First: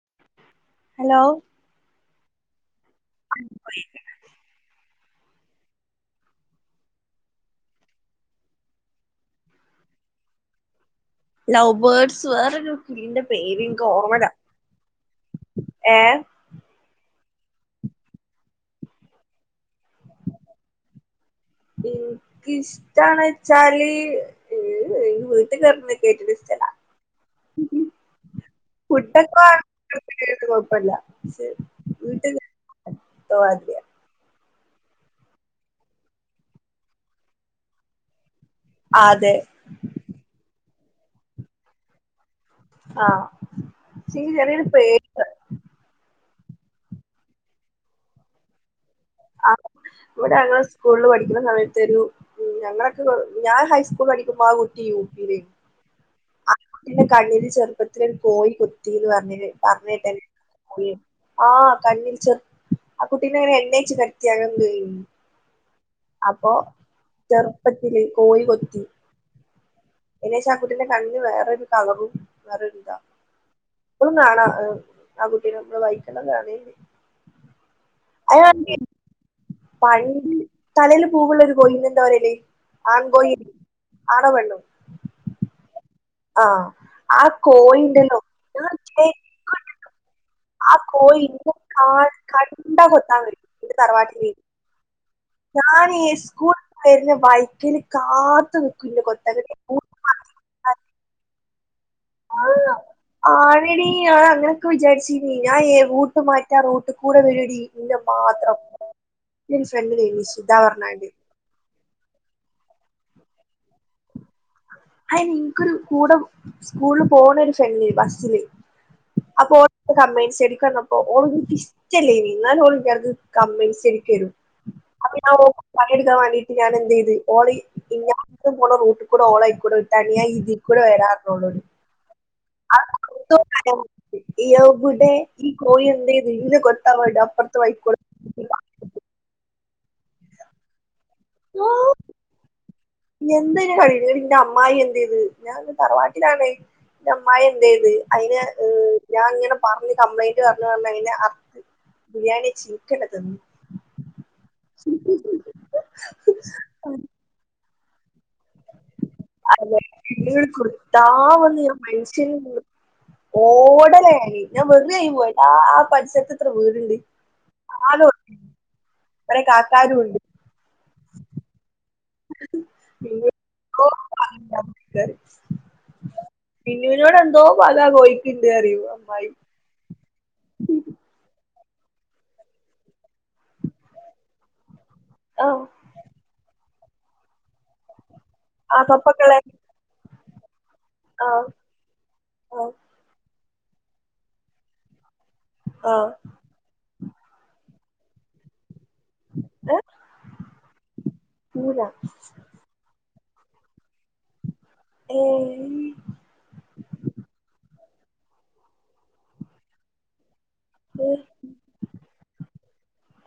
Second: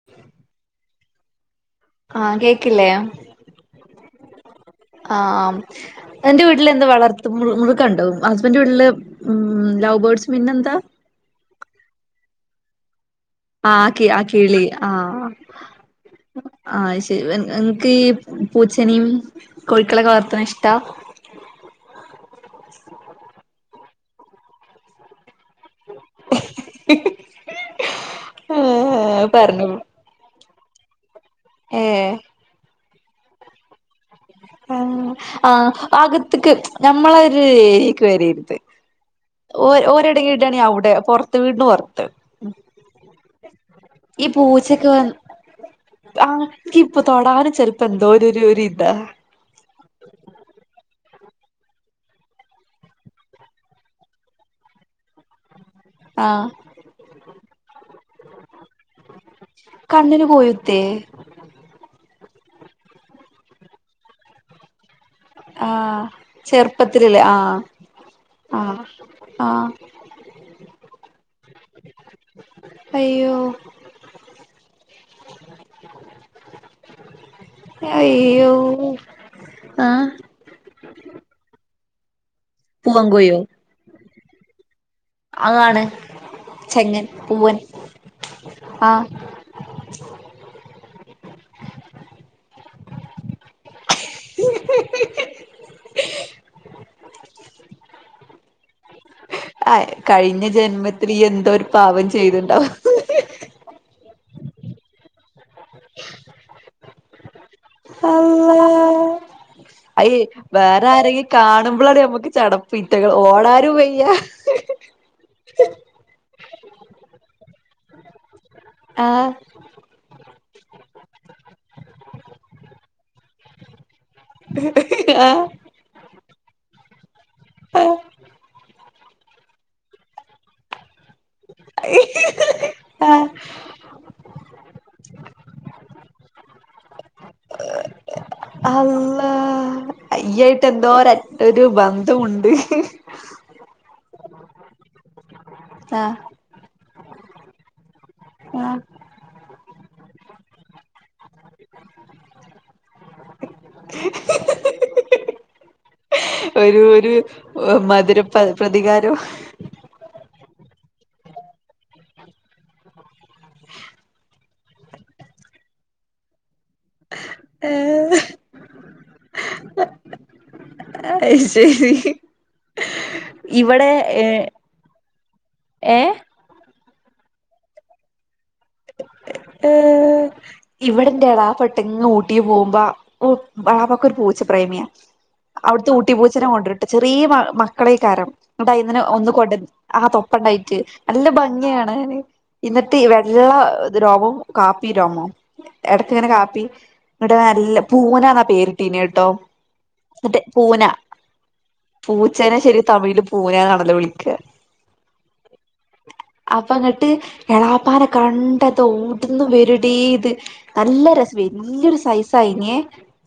[unintelligible] Hello ആഹ കേക്കില്ലേ [inaudible] ആഹ എന്റെ വീട്ടിൽ എന്ത് വളർത് മൃഗം ഉണ്ടോ ഹസ്ബൻഡറ് വീട്ടില് ഉം ലവബർഡ്സ് പിന്നെ എന്താ ലോവ്ബർഡ്സ് വേറെയൊരു കുന്റെ പേര് ആഹ എനിക്ക് ആക്കി ആഹ ഓർമ്മല്ല കിളി ആഹ ഏ ആഹ് ശരി ഇങ്ങക്ക് ഈ പൂച്ചനിയും കോഴിക്കളൊക്കെ വളർത്തണ ഇഷ്ടാ എനിക്ക ഇഷ്ടണ വച്ചാല് ഏ എ വീട്ടിൽ കറ വീട്ടിൽ ഇഷ്ട്ടം അല്ല പുട്ട് ഏഹ് എത്ര പറഞ്ഞു [inaudible] കുഴപ്പില്ലെ ഏഹ് വീട്ടിൽ [inaudible] തവാതിേ ആഹ ആഹ അകത്തക്ക് ഞമ്മളൊരു ഏക്ക് വരരുത് ആഹാ അതെ ഓ ഓരിടടെ വീടാണ് അവിടെ പുറത്ത് വീടിന്ന് പുറത്ത് ആഹ് ഈ എനിക്ക് ചെറിയൊരു പൂച്ചൊക്കെ വ പേടിയുണ്ട് ആഹ എനിക്ക് ഇപ്പൊ തൊടാനും ചെലപ്പോ എന്തോ ഒരു ഇതാ ആഹ ഇവിടെ ഞങ്ങെ സ്കൂളിൽ പഠിക്കുന്ന സമയത് ഒരു ഞങ്ങളൊക്കെ ഞാൻ ഹൈസ്കൂൾ പഠിക്കുമ്പോ ആ കുട്ടി യു പി ൽ ആഹ പിന്നെ കണ്ണീല് ചെറുപ്പത്തി കോഴി കൊത്തിന്ന് പറഞ്ന് പറഞ്ഞ കണ്ണിന് കൊഴുത്തേ കേട്ട ആഹ് കണ്ണിൽ ആഹ കുട്ടീ നേര എണ്ണെച്ചു കത്തി അങ്ങങ് ആഹ ചെറുപ്പത്തിലല്ലേ ആഹ ചെറുപ്പത്തില് ആഹ ആഹ എനേശ ആ കുട്ടിന്റെ കണ്ണിന് വേറൊരു കളറും വേറരിതാകും അയ്യോ ഇപ്പോഴും കാണാം ആ കുട്ടെ നമ്മള് വായിക്കണ്ട അയാ അയ്യോ പഴ ആഹ് തലൽ പൂവുള്ള ഒരു കോഴിന്ന് എന്താ പറലല്ലേ പോൂവാൻ കോഴിയോ അങ്ങാണ് ആഹ് ചെങ്ങൻ ആ പൂവൻ കോഴിണ്ടല്ലോ ഞാൻ ആഹ് ആ കോഴി ഇന്ന കണ്ടാ കൊത്താൻ വരും ഇന്റെ തറവാട്ടിൽ ഞൻ ഈ സ്കൂള പോയിന്ന വായിക്കിന് കാത്തു നിക്കില്ല കൊത്തകനെ ആഹ് കഴിഞ്ഞ ജന്മത്തിൽ ഈ എന്തോ ഒരു പാവം ചെയ്തുണ്ടാവും ആണടി ആ അങ്ങനെയൊക്കെ വിചാരിച്ചി ഞാൻ റൂട്ട് മാറ്റാ റൂട്ട് കൂടെ വേടടി അള്ളാ അയ ഫ്രണ്ടിനേനി നിഷിത വേറെ പറഞ്ഞാണ്ട് ആാരക്ക കാണുമ്പോളാാണ് നമ്മുക്ക് ചടപ് ഓടാരും വയ്യ അയി നിനക്കൊരു കൂടെ സ്കൂളില് പോണ ഒരു ഫ്രണ്ടില് ബസ്സില് ആഹ് അപ്പൊ ഓടെ കമ്മെന്റ്സ് സ്റ്റാഡി എടുക്കഞ്ഞപ്പോ ഓൾക്ക് എനിക്ക് ഇഷ്ടല്ല ഇനി എന്നാലും ഓല്ലർക്ക് കമ്മന്റ്സ് സ്റ്റഡി ക്ക് വരും അപ്പ ഞൻ ആഹ് ഓൾക്ക് പണികൊടുക്കാൻ വേണ്ടിട്ട് ഞാൻ എന്ത് ചെയ്ത് ഓള ആഹ് കൂടെഓളക്കൂ തനിയാ ഇതികുടി വരാറോടി [unintelligible] ആഹ് ആഹ [inaudible] എബടെ ഈ കോയി എന്തതു ഇെ കൊത്താവാട്ട അപ്പുറത്ത വൈക്കോ അള്ളാഹ് ഇയ്യായിട്ടെന്തോരറ്റ് ഒര് ബന്ധമുണ്ട് എന്തര് പറയുന്നേ ന്റമ്മായെന്തെയ്ത് ഞാൻ ന്ന് ആഹ് തറവാട്ടിലാണേ ൻ്റമ്മായെന്തെയ്ത് അയിനെ ആഹ് ഞാൻങ്ങനെ പറ്ഞ്ഞ് കംപ്ലെയിന്റ് പറ്ഞ്ഞ് പറ്ഞ്ഞ് അയ്നെ അർത്ത് ബിര്യാണ്യെച്ച് ഇന്ക്കെഞ്ഞെ തെന്ന് [unintelligible] ഓം മധുര പ പ്രതികാരം അതെല്ലെ എൾ [unintelligible] കുത്താൻ വന്ന് ഞാ മന്ഷ്യന് ഓടെലാഞാൻ ഞാൻ വെറുതെ അങ്ങ് പോയി ആ പരിസെരത്തെത്ര വീട്ണ്ട് ആളുണ്ട് കൊറേ കാക്കാരൂണ്ട് അയ്ശെരി പിന്നെന്തോ ഇവടെ ഏഹ് ഏഹ് മിന്നൂനോടെന്തോ പക കോഴിക്ക്ണ്ട് പറ്യോ ഏഹ് ഇവിടെന്റെളാപ്പട്ട്ങ്ങെ ഊട്ടീ പോവുമ്പാ ഉം ബാവാക്കൊര് പൂച്ച പ്രേമ്യാ ആ അവ്ട്ത്തെ ഊട്ടീ പൂച്ചെനെ കൊണ്ട് ചെറ്യേ മ മക്കളേക്കാരം ആ ന്നട്ടയ്ന്നെനെ ഒന്ന് പപ്പക്കളെ കൊണ്ടന്ന് ആ തൊപ്പണ്ടായിട്ട് നല്ല ആ ഭംങ്ങ്യാണ് ആ ഇന്നത്തീ വെള്ള രോമും കാപ്പി രോമും ആ എട്ക്ക്ങ്ങെനെ കാപ്പി ങ്ങെട് നല്ല പൂനാ ന്നാ പേരിട്ടീന്യേ ട്ടോ ഏ ന്നട്ട് പൂനാ പൂന പൂ ച്ചെനെ ശെരി തമിഴ്ല് പൂനാന്നാണല്ലോ വിളിക്കാ ഏഹീ അപ്പങ്ങെട്ട് എളാപ്പാനെ കണ്ടതോട്ന്ന് വരുടീത് നല്ല ഏ രെസം വെല്ല്യൊരു സൈസായിന്യേ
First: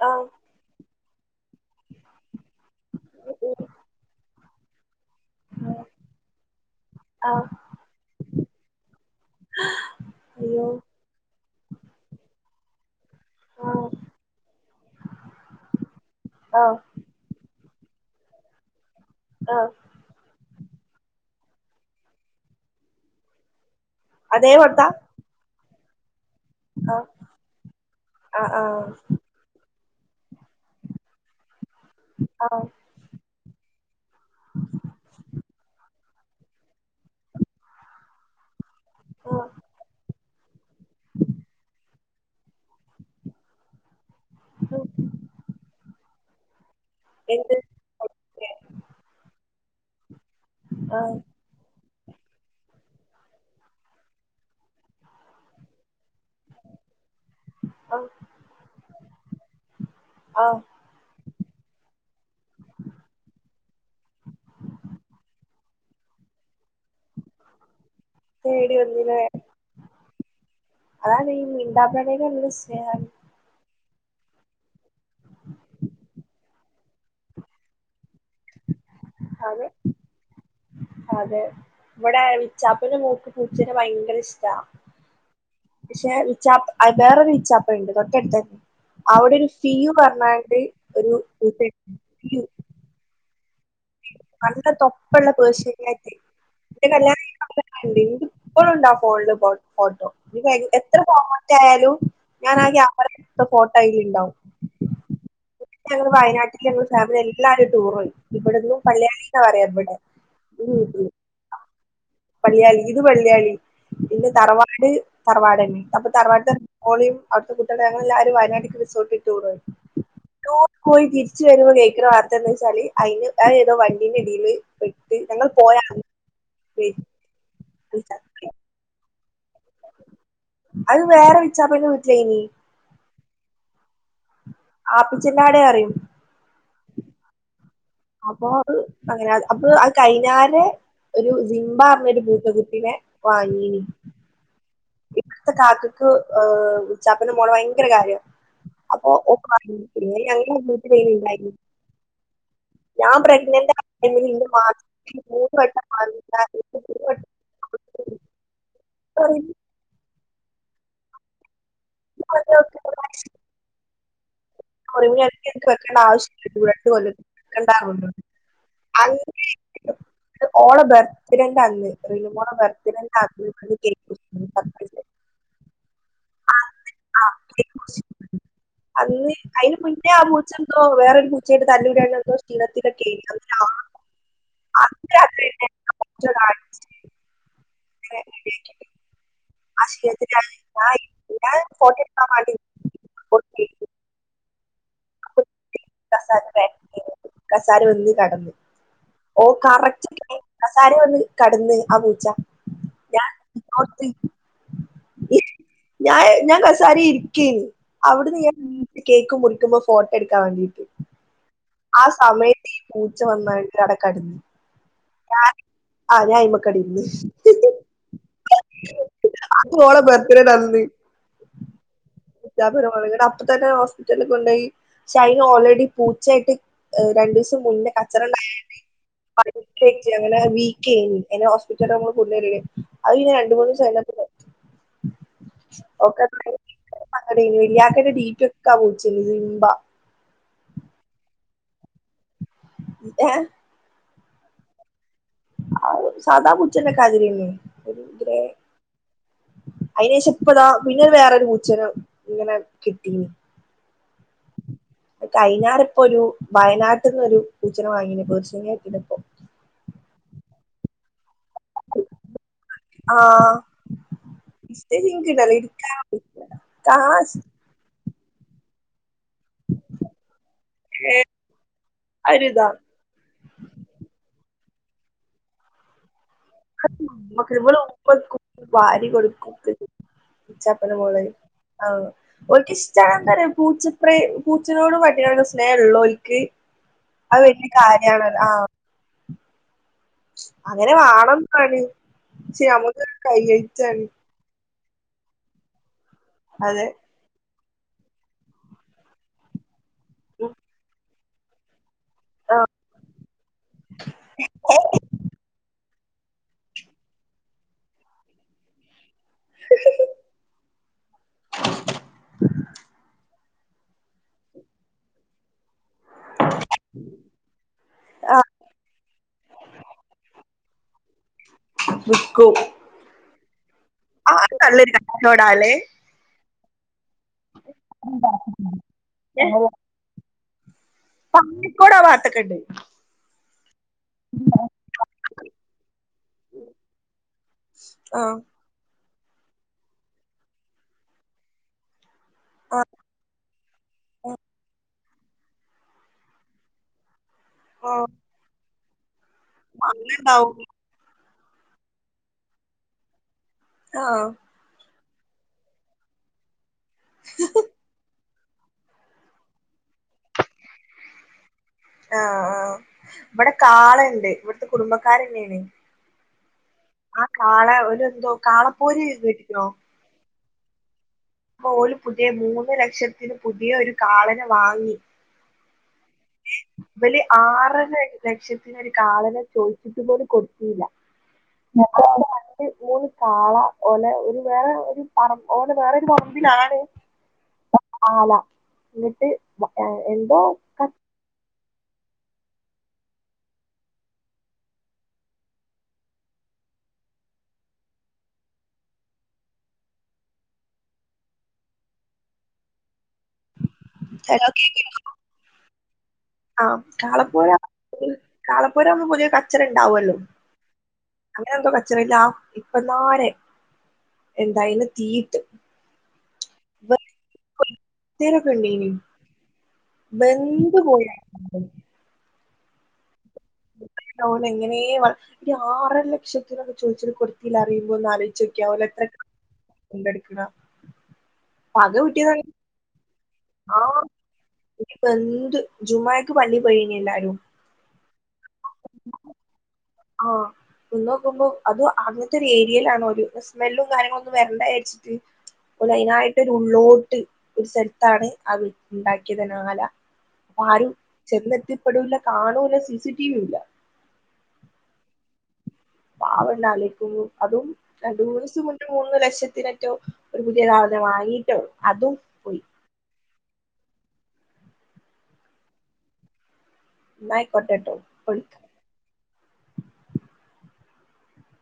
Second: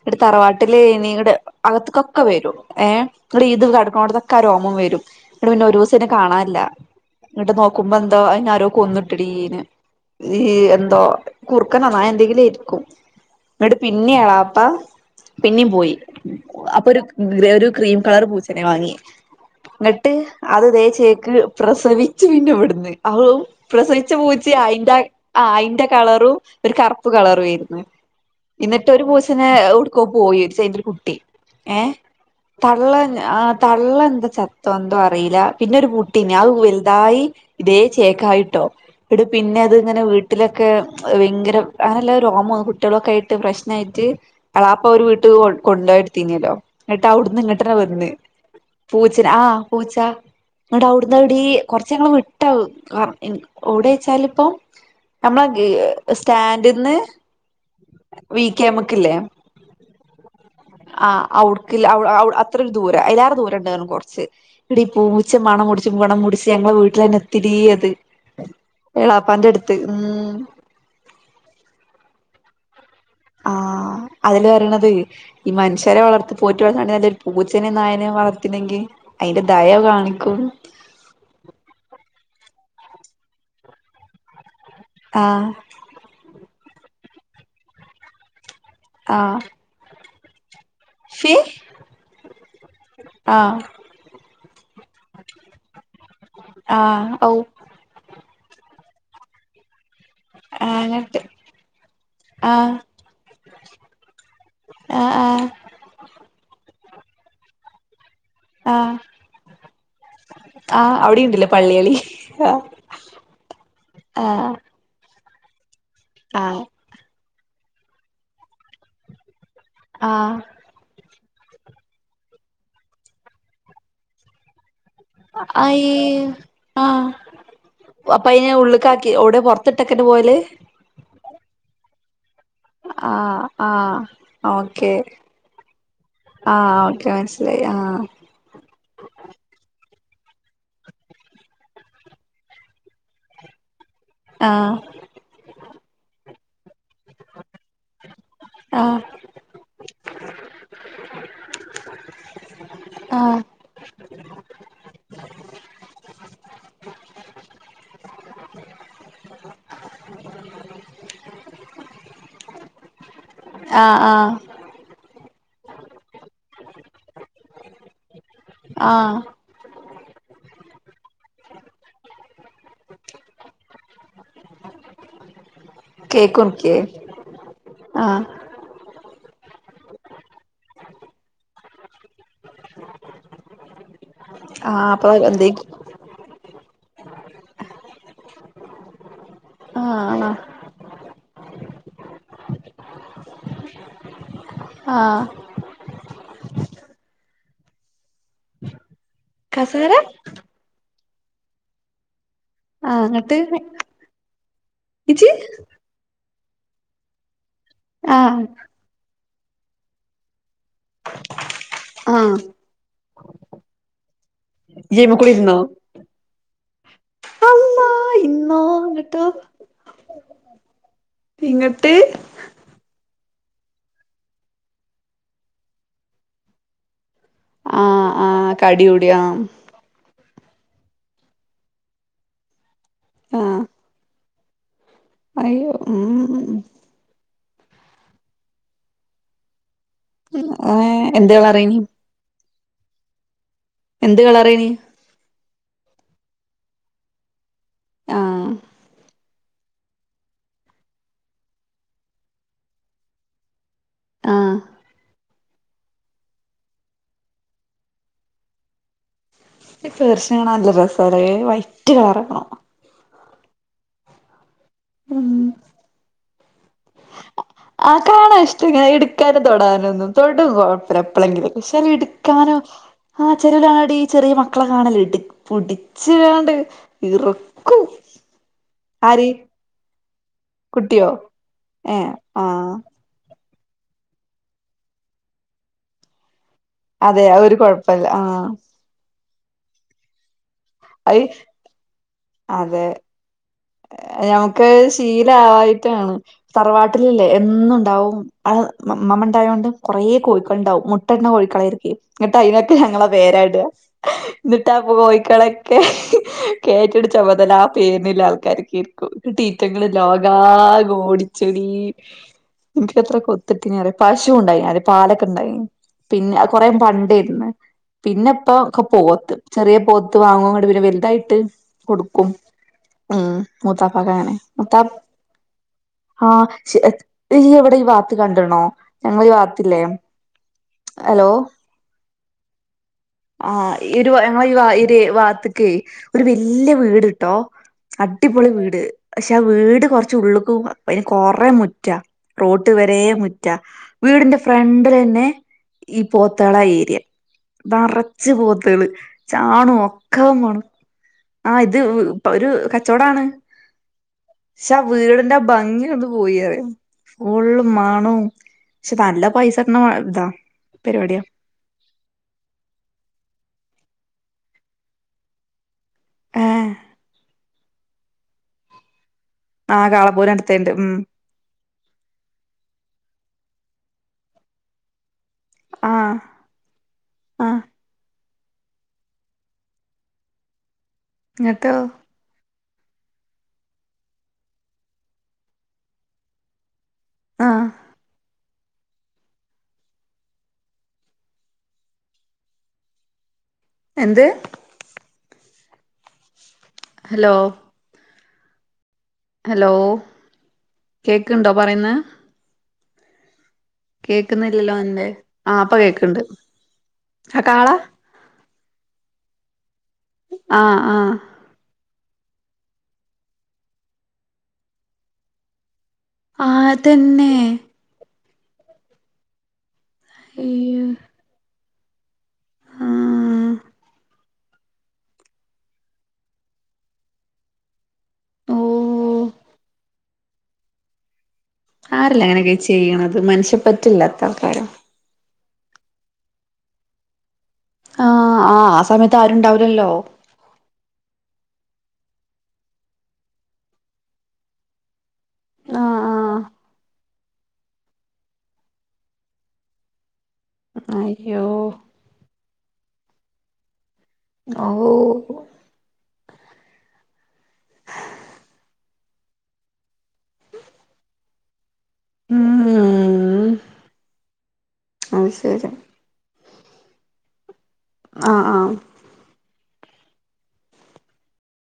വ്ടെ ആ തറവാട്ട്ലേനി [unintelligible] അകത്ത്ക്കൊക്കെ വെരും ഏം ന്നടീത് കെട്ക്ക്ണോട്ത്തക്കാ രോമം വെരും ന്നട്പിന്നൊരൂസയ്നെ കാണാല്ലാ ആ ന്നട്ട് നോക്കുമ്പെന്തോ അയ്നാരോ കൊന്ന്ട്ടെടീനെ ഈ അയ്യോ എന്തോ കുർക്കനോ നായെന്തെങ്കിലും ഇര്ക്കും ആ ന്നെട്ട് പിന്നെ എളാപ്പ പിന്നേം പോയി ആ അപ്പൊരു ഗ്രെരു ക്രീം കളർ പൂച്ചെനെ വാങ്ങി ആഹ് ന്നെട്ട് അത് ദേച്ചേക്ക് പ്രസവിച്ച് പിന്നെവ്ട്ന്ന് അൗ പ്രസവിച്ച പൂ അതെ സി വർത്താ അയ്ന്റാ അയ്ൻ്റെ കളറും ഒരു ആ കറുപ്പ് കളററ്യേര്ന്നു ആ ആ ഇന്നട്ടൊരു പൂ ത്ത്നേ ഒടക്കോ പോയി ച്ചേടൊരു കുട്ടി ഏഹ് ആ ആ തള്ള ആ തള്ളെന്താ ചത്തോ എന്തോ അറീലി പിന്നൊരു കുട്ട്യേന്യഅ് വെല്തായി ഇതേ ചേക്കായിട്ടോ ന്നട് ആ പിന്നത്ങ്ങനെ വീട്ട്ലൊക്കെ ഭയ്ങ്കരം അങ്ങനെല്ല രോമോം കുട്ട്യളൊക്കായ്ട്ട് പ്രെശ്നായ്ട്ട് എളാപ്പൊരു വീട്ട് കൊ കൊണ്ടോയൊട്ത്തീന്യെലോ ന്നട്ടവ്ട്ന്ന് എന്ത് ങ്ങട്ടെനെ വെന്ന് സ്നേ- പൂച്ചന് ആഹ് പൂച്ച ആ ന്നട്ടവ്ടന്നടീ കൊറച്ചങ്ങൾ വിട്ടാ ഒവ്ടേച്ചാൽപ്പം നമ്മളെ സ്റ്റാൻഡ്ന്ന് ആ വിക്കേമ്ക്ക്ല്ലേ ആ ആഹ് അവ്ട്ക്ക്ല്ലെ അൗ അത്രെക്കെ ദൂരം അയ്ലാറെ ദൂരെണ്ടർഞ്ഞ് കൊറ്ച്ച് ടീ പൂച്ച മണം മുട്ച്ച് മണം മുട്ച്ച് ഞങ്ങളെ വീട്ടിലെന്നെ എത്ത്യെടീയത് തേടി എളാപ്പാന്റെട്ത്ത് ഉം അണീ മീണ്ടാപ്രാണ്യാൾക്ക് നല്ല സ്നേഹാണ് ആഹ് അതല്ലേ വറിണത് ഈ മനുഷ്യരെ വളർത്തി പോറ്റി വളർത്തിനെക്കാട്ടി നല്ലരു പൂച്ചനെം നായനെം വളർ ത്ത്ണെങ്കി അയ്ന്റെ അതെ ദയ കാണിക്കും അതെ വടെ വിച്ചാപ്പന്റെ മോക്ക് പൂച്ചനെ ഭയ്ങ്കെരെഷ്ടാ ആഹ് പക്ഷെ ഇച്ചാപ്പ് അയ് വെറൊരു ഇച്ചാപ്പണ്ട് തൊട്ടട്ത്തന്നെ ആഹ് അവിടെരു സിയുന്ന് പർഞ്ഞാണ്ട് ഒരു ഫി പൂച്ചെ ആഹ് നല്ല തൊപ്പള്ളെ പേർഷ്യൻ ക്യാറ്റ് ഇന്റെ ആഹ് കല്യാണം ഔ കഴിഞ്ഞ ണ്ട് ഇൻക്ക് ഇപ്പളുണ്ട് ആ ഫോൺല് ഫോട്ടോ ത് കഴിഞ് എത്ര അങ്ങട്ട് ഫോർമെൽറ്റ് ആയാലും ഞാൻ ആഹ് ക്യാമറേലെട്ത്ത ഫോട്ടോ അയില്ണ്ടാവും ആഹ് ആഹ് ഞങ്ങള് വയനാട്ടില് ഞങ്ങള് ഫാമിലി എല്ലാരും ടൂറോയി ഇബടുന്ന് ആഹ് പള്ള്യാണീന്നാ പറയാ ഇബടെ ഈ ആഹ് വീട്ട്ന്ന് അവിടെയുണ്ടല്ലേ പള്ളികളി ആഹ് പള്ള്യാളി ഇത് പള്ള്യാളി പിന്നെ ആഹ് തറവാട് തറവാടെന്നെ അപ്പ തറവാട്ത്തെ ആഹ് ഓളീം അവ്ടുത്തെ കുട്ട്യള് ഞങ്ങളെല്ലാരും വയനാട്ട്ക്ക് റിസോട്ട്ക്ക് ടൂറോയി ആഹ് പോയി തിരിച്ച് വരുമ്പോ കേക്ക്ണ വാർത്തെന്താച്ചാല് അയിന് അയ് ഏതോ വണ്ടീന്റെ അടീല് പെ അയീ ആഹ് അപ്പയ് ഉള്ള്ക്കാക്കി എവ്ടെ പൊർത്ത്ട്ടെക്കനെ പോല് അഹ് വേറെ വിച്ചാപ്പൻ്റ വീട്ട്ലേനി ആഹ് ആഹ് ഓക്കെ ആപ്പിച്ചെല്ലാടെ അറിയും ആഹ് ഓക്കെ മൻസ്സിലായി ആഹ് അപ്പൊ അത് അങ്ങനെ അപ്പൊ അഹ് കൈഞ്ഞാരെ ഒരു സിംബ പർഞ്ഞൊരു പൂച്ച കുട്ടിനെ വാങ്ങീനി ആഹ് ഇവട്ത്തെ കാക്കക്ക് ഏഹ് ഇച്ചാപ്പാൻ്റെ മോളെ ഭയങ്കര കാര്യം ആഹ് അപ്പൊ ഓക്ക് [unintelligible] ഞാൻ ആഹ് പ്രഗ്നന്റാ [unintelligible] മാസത്തില് മൂന്ന് വട്ടം വാങ്ങിയ [unintelligible] [unintelligible] ആഹ് ആഹ് [unintelligible] എടക്കെടക്ക് വെക്കേണ്ട ആവശ്യല്ലല്ലോ രണ്ട് കൊല്ലം ആഹ് [unintelligible] ഓളെ ബർത്ത്ഡേൻ്റന്ന് റിനു മോളെ ബർത്ത്ഡേന്റന്ന് ഇവള് കേക്ക് മുറിച്ചിരുന്നു. ആ- കേക്ക്റുക്ക്യേ ആ, മുറിച്ചിരുന്നു. ആഹ് അന്ന് അയിന് മുന്നേ ആ പൂച്ചെന്തോ വേറൊരു പൂച്ചായിട്ട് തല്ലൂടിയാണ്ട് എന്തോ ശീണത്തിലൊക്കേനി [unintelligible] ആഹ് അന്ന് അപ്പൊ രാത്രിന്നെ എന്തേക്കും [unintelligible] [unintelligible] ആഹ് [unintelligible] ഞാൻ ഫോട്ടോട്ക്കാം മാണ്ടി കോട്ത്തിനി ആഹ് [unintelligible] കസാല വന്ന് കെടന്ന് ഓഹ് കസേര കറക്റ്റ് ടൈം കസാര വന്ന് കെടന്ന് ആഹ് പൂച്ച ആഹ് ഞാൻ ഇങ്ങട്ട് [unintelligible] ഇജ്ജ് ഞാൻ കസാരേ ഇരിക്കേനി അവ്ടുന്ന് ആഹ് ഞാനെണീറ്റ് കേക്ക് മുറിക്കുമ്പോ ഫോട്ടോട്ക്കാം വാണ്ടിട്ട് ആ ആഹ് സമയത്ത് ഈ പൂച്ച വന്നാണ്ട് അവ്ടെ കെടന്ന് ഇജ്ജ് അയ്മ്മേ കൂടി ഇരുന്നോ ഞാന് ആഹ് ഞാൻ അയിമക്കണ്ട് ഇര്ന്ന് അള്ളാ ഇന്നോ ഇങ്ങട്ടോ [unintelligible] ഓളെ ഭർത്ത്ഡേന്ന് [unintelligible] ഇങ്ങട്ട് [unintelligible] അപ്പ തന്നെ ഹോസ്പിറ്റല് കൊണ്ടേയി ഷെ അയിന് ഓൾറെഡി പൂച്ചയായിട്ട് രണ്ടുസം മുന്നെ ആഹ് ആഹ് കച്ചറണ്ടായാണ്ട് കടികൂടി ആഹ് [unintelligible] [unintelligible] വീക്കേനീ അയ്നെ ഹോസ്പിറ്റല് [unintelligible] കഴിഞ് രണ്ട്, ആഹ് മൂന്നീസം കഴിഞ്ഞപ്പം അയ്യോ ഓക്കത് ഉം ഭയങ്കര സങ്കടേനി വല്ല്യാക്കന്റെ ഡീപ്പ്യൊക്കെ ആ പൂച്ചേനി ബാ ഏഹ് എന്ത്‌ കളർ ഏനീ ഏഹ് എന്ത് കളറേനി അത് സാദാ പുച്ചന്റെക്കാതിരിന്നേ ഒര് ഗ്രേ ആഹ് അയിനേഷം ഇപ്പതാ പിന്നൊര് വേറൊര് പൂച്ചനെങ്ങനെ കിട്ടീനി ആഹ് കഴിഞ്ഞാരപ്പൊരു വയനാട്ട്ന്നൊരു പൂച്ചനെ വാങ്ങീനീ പേർഷ്യൻ ക്യാറ്റിനെപ്പൊ ഈ പേർഷ്യനേ കാണാ നല്ല രസാലേ വൈറ്റ് കളറൊക്കെ ആവണം ആഹ് ഉം ഇഷ്ടല്ലേഞ്ഞിട്ടല്ല എട്ക്കാൻ ആഹ് എനിക്ക് കാണാൻ ഇഷ്ട ആഹ് കാണാ ഇഷ്ടങ്ങനെ ഇട് ഒന്ന് തൊടാനൊന്നും തൊടും കൊഴപ്പല്ല എപ്പോഴെങ്കിലും പക്ഷെ അത്‌ടുക്കാനോ ഒരിതാ ആഹ് ചെലര് കാണടി ചെറിയ മക്കളെ കാണല്ലേ ഇട്ട് പിടിച്ചുകാണ്ട് [unintelligible] വാരി ആര് കൊടുക്കും ഇച്ചപ്പന കുട്ടിയോ മോളായി ആഹ് ഏഹ് ആഹ് ഓൽക്കിഷ് എന്താ പറിയ പൂച്ചത്രയും പൂച്ചനോടും പട്ടിയോടും സ്നേഹള്ളോര്ക്ക് അതെ അഹ് അത് ഒരു വല്ല്യ കൊഴപ്പല്ല കാര്യണ് ആഹ് അങ്ങനെ അത് വാണംന്താണ് പക്ഷേ അതെ നമുക്ക് കൈയ് ഞമുക്ക് അത് ശീല ആവായിട്ടാണ് അതെ തറവാട്ടിലല്ലേ എന്നുണ്ടാവും അത് ഇമ്മമ്മണ്ടായോണ്ട് കൊറേ കോഴിക്കള്ണ്ടാവും മുട്ടെട്ണ കോഴികളായിരിക്ക എന്നിട്ട് അതിനൊക്കെ ഞങ്ങള പേരാ ഇടാ എന്നിട്ടാ കോഴിക്കളൊക്കെ കേറ്റിട ചുമതല ആ പേരിനുള്ള ആൾക്കാര്കേരിക്കും എന്നിടീറ്റങ്ങൾ ലോകാക ഓടി ചെടിക്ക്ത്രകൊട്ത്തിട്ടിനിയറിയോ പശു ഉണ്ടായി ആദ്യം പാൽ ഒക്കണ്ടായിനി പിന്നെ അഹ് കൊറെ പണ്ടേര്ന്ന് ആഹ് പിന്നെപ്പൊ ഒക്കെ പോത്ത് ചെറിയ പോത്ത് വാങ്ങും ങ്ങട്ട് പിന്നെ വലുതായിട്ട് കൊടുക്കും വിക്കും ഉം മൂത്താപ്പാക്ക് ആത് നല്ലൊരു കച്ചോടാ ല്ലേ ആഹ് ശ് എവിടെ ഈ വാത്ത് കണ്ടണോ ഞങ്ങളേ ഈ വാത്തില്ലേ പന്നിക്കോട് ആ ഭാഗത്ത്‌ ഒക്കെ ഉണ്ട് ആഹ് ഈ ഒരു ഞങ്ങളേ ഈ ഭാഗത്ത്‌ക്കേ ഒരു വല്ല്യ വീട് ട്ടോ ആഹ് അടിപൊളി വീട് പക്ഷെ ആ വീട് കൊറച്ച് ഉള്ള്ക്കു അതിന് കൊറേ മുറ്റാ റോട്ട് വരെ മുറ്റ വീടിന്റെ ഫ്രഡ്‌ലെന്നെ ഈ പോത്തള ഏരിയ ആഹ് നറച്ച് പോത്തള് ചാണും ഒക്കെ അങ്ങണ്ടാവും മണം ആ ഇത് ഒരു കച്ചവടാണ് ആഹ് പക്ഷെ ആ വീടിന്റെ ആ ഭംഗിയ ഒന്ന് പോയിറിയ ഫുള്ള് മണും പക്ഷെ നല്ല പൈസ കിട്ടണ ഇതാ പരിവാടിയാ ആഹ് ആഹ് ഇവിടെ കാളണ്ട് ഇവിടത്തെ കുടുംബക്കാരന്നെണ് ഏഹ് ആ കാള ഒര് എന്തോ കാള പോരി കേട്ടിക്കോ ആ കാള പോര് കണ്ട്ട്ട്ണ്ട് ഉം ഓൽ പുതിയ മൂന്ന് ലക്ഷത്തിന് പുതിയ ഒരു കാളനേ വാങ്ങി ആഹ് ഇവര് ആറര ലക്ഷത്തിനൊരു കാളനെ ചോദിച്ചിട്ട് പോലും കൊ ഇങ്ങട്ടോ മൂന്ന് കാള ഓലെ ഒരു വേറെ ഒരു പറമ്പ ഓലെ വേറെരു പമ്പിലാണ് ആ ആല എന്നിട്ട് എന്തോ എന്ത് ഹലോ ഹലോ കേക്ക്ണ്ടോ പറയുന്നേ ഹലോ കേക്കുന്നില്ലല്ലോ നിന്റെ ആഹ് ഇപ്പൊ കേക്ക്ണ്ട് ആഹ് കാളപ്പോര് കാളപ്പോര് ആവുമ്പം പുതിയ കച്ചറ ഉണ്ടാവുല്ലോ ആഹ് ആഹ് അങ്ങനെ എന്തോ കച്ചറല്ല ഇപ്പന്നരെ എന്തായിന്ന് തീറ്റ് ആതന്നെ തരക്കെണ്ടീനി ബെന്ത് അയ്യോ പോ- ആ ഓലങ്ങനെ വ ഇനി ആറര ലക്ഷത്തിനൊക്കെ ചോദിച്ചിട്ട് കൊത്തില പറിയുമ്പോ ഒന്ന് ഓ ആലോചോക്കാ ഓലെ എത്ര എന്തെട്ക്കണ ആറില്ല അങ്ങനെയൊക്കെ ചെയ്യണത് മനുഷ്യപ്പറ്റില്ലാത്ത ആൾക്കാര ഇപ്പന്ത് ജുമാക്ക് പള്ളി പോയി എല്ലാരും ആഹ് ആഹ് ആസമയത്ത് ആരുണ്ടാവില്ലല്ലോ ആഹ് ചെന്ന് നോക്കുമ്പോ അത് അങ്ങത്തെ ഒരു ഏരിയയിലാണോ ഒരു സ്മെല്ലും കാര്യങ്ങളും ഒന്നും വരണ്ട വിചരിച്ചി ഓല് ആഹ് അയിനായിട്ട് ഒരു ഉള്ളോട്ട് ഒരു സ്ഥലത്താണ് ആ വീട് ഉണ്ടാക്കിയത് തന്നെ ആല ആരും ആഹ് അയ്യോ ചെന്നെത്തിപ്പെടൂല കാണൂല സിസി ടിവി ഇല്ല ഓ പാവണ്ട് ആലോചിക്കുംമ്പോ അതും രണ്ടു മുന്ന്സം മൂന്ന് ലക്ഷത്തിനറ്റോ ഒരു പുതിയ കിടാവിനെ വാങ്ങീട്ടു അതും പോയി ഉം അത് ശരി എന്നായികൊട്ടേട്ടോ ആഹ് പ്പവിളിക്കാം ആഹ്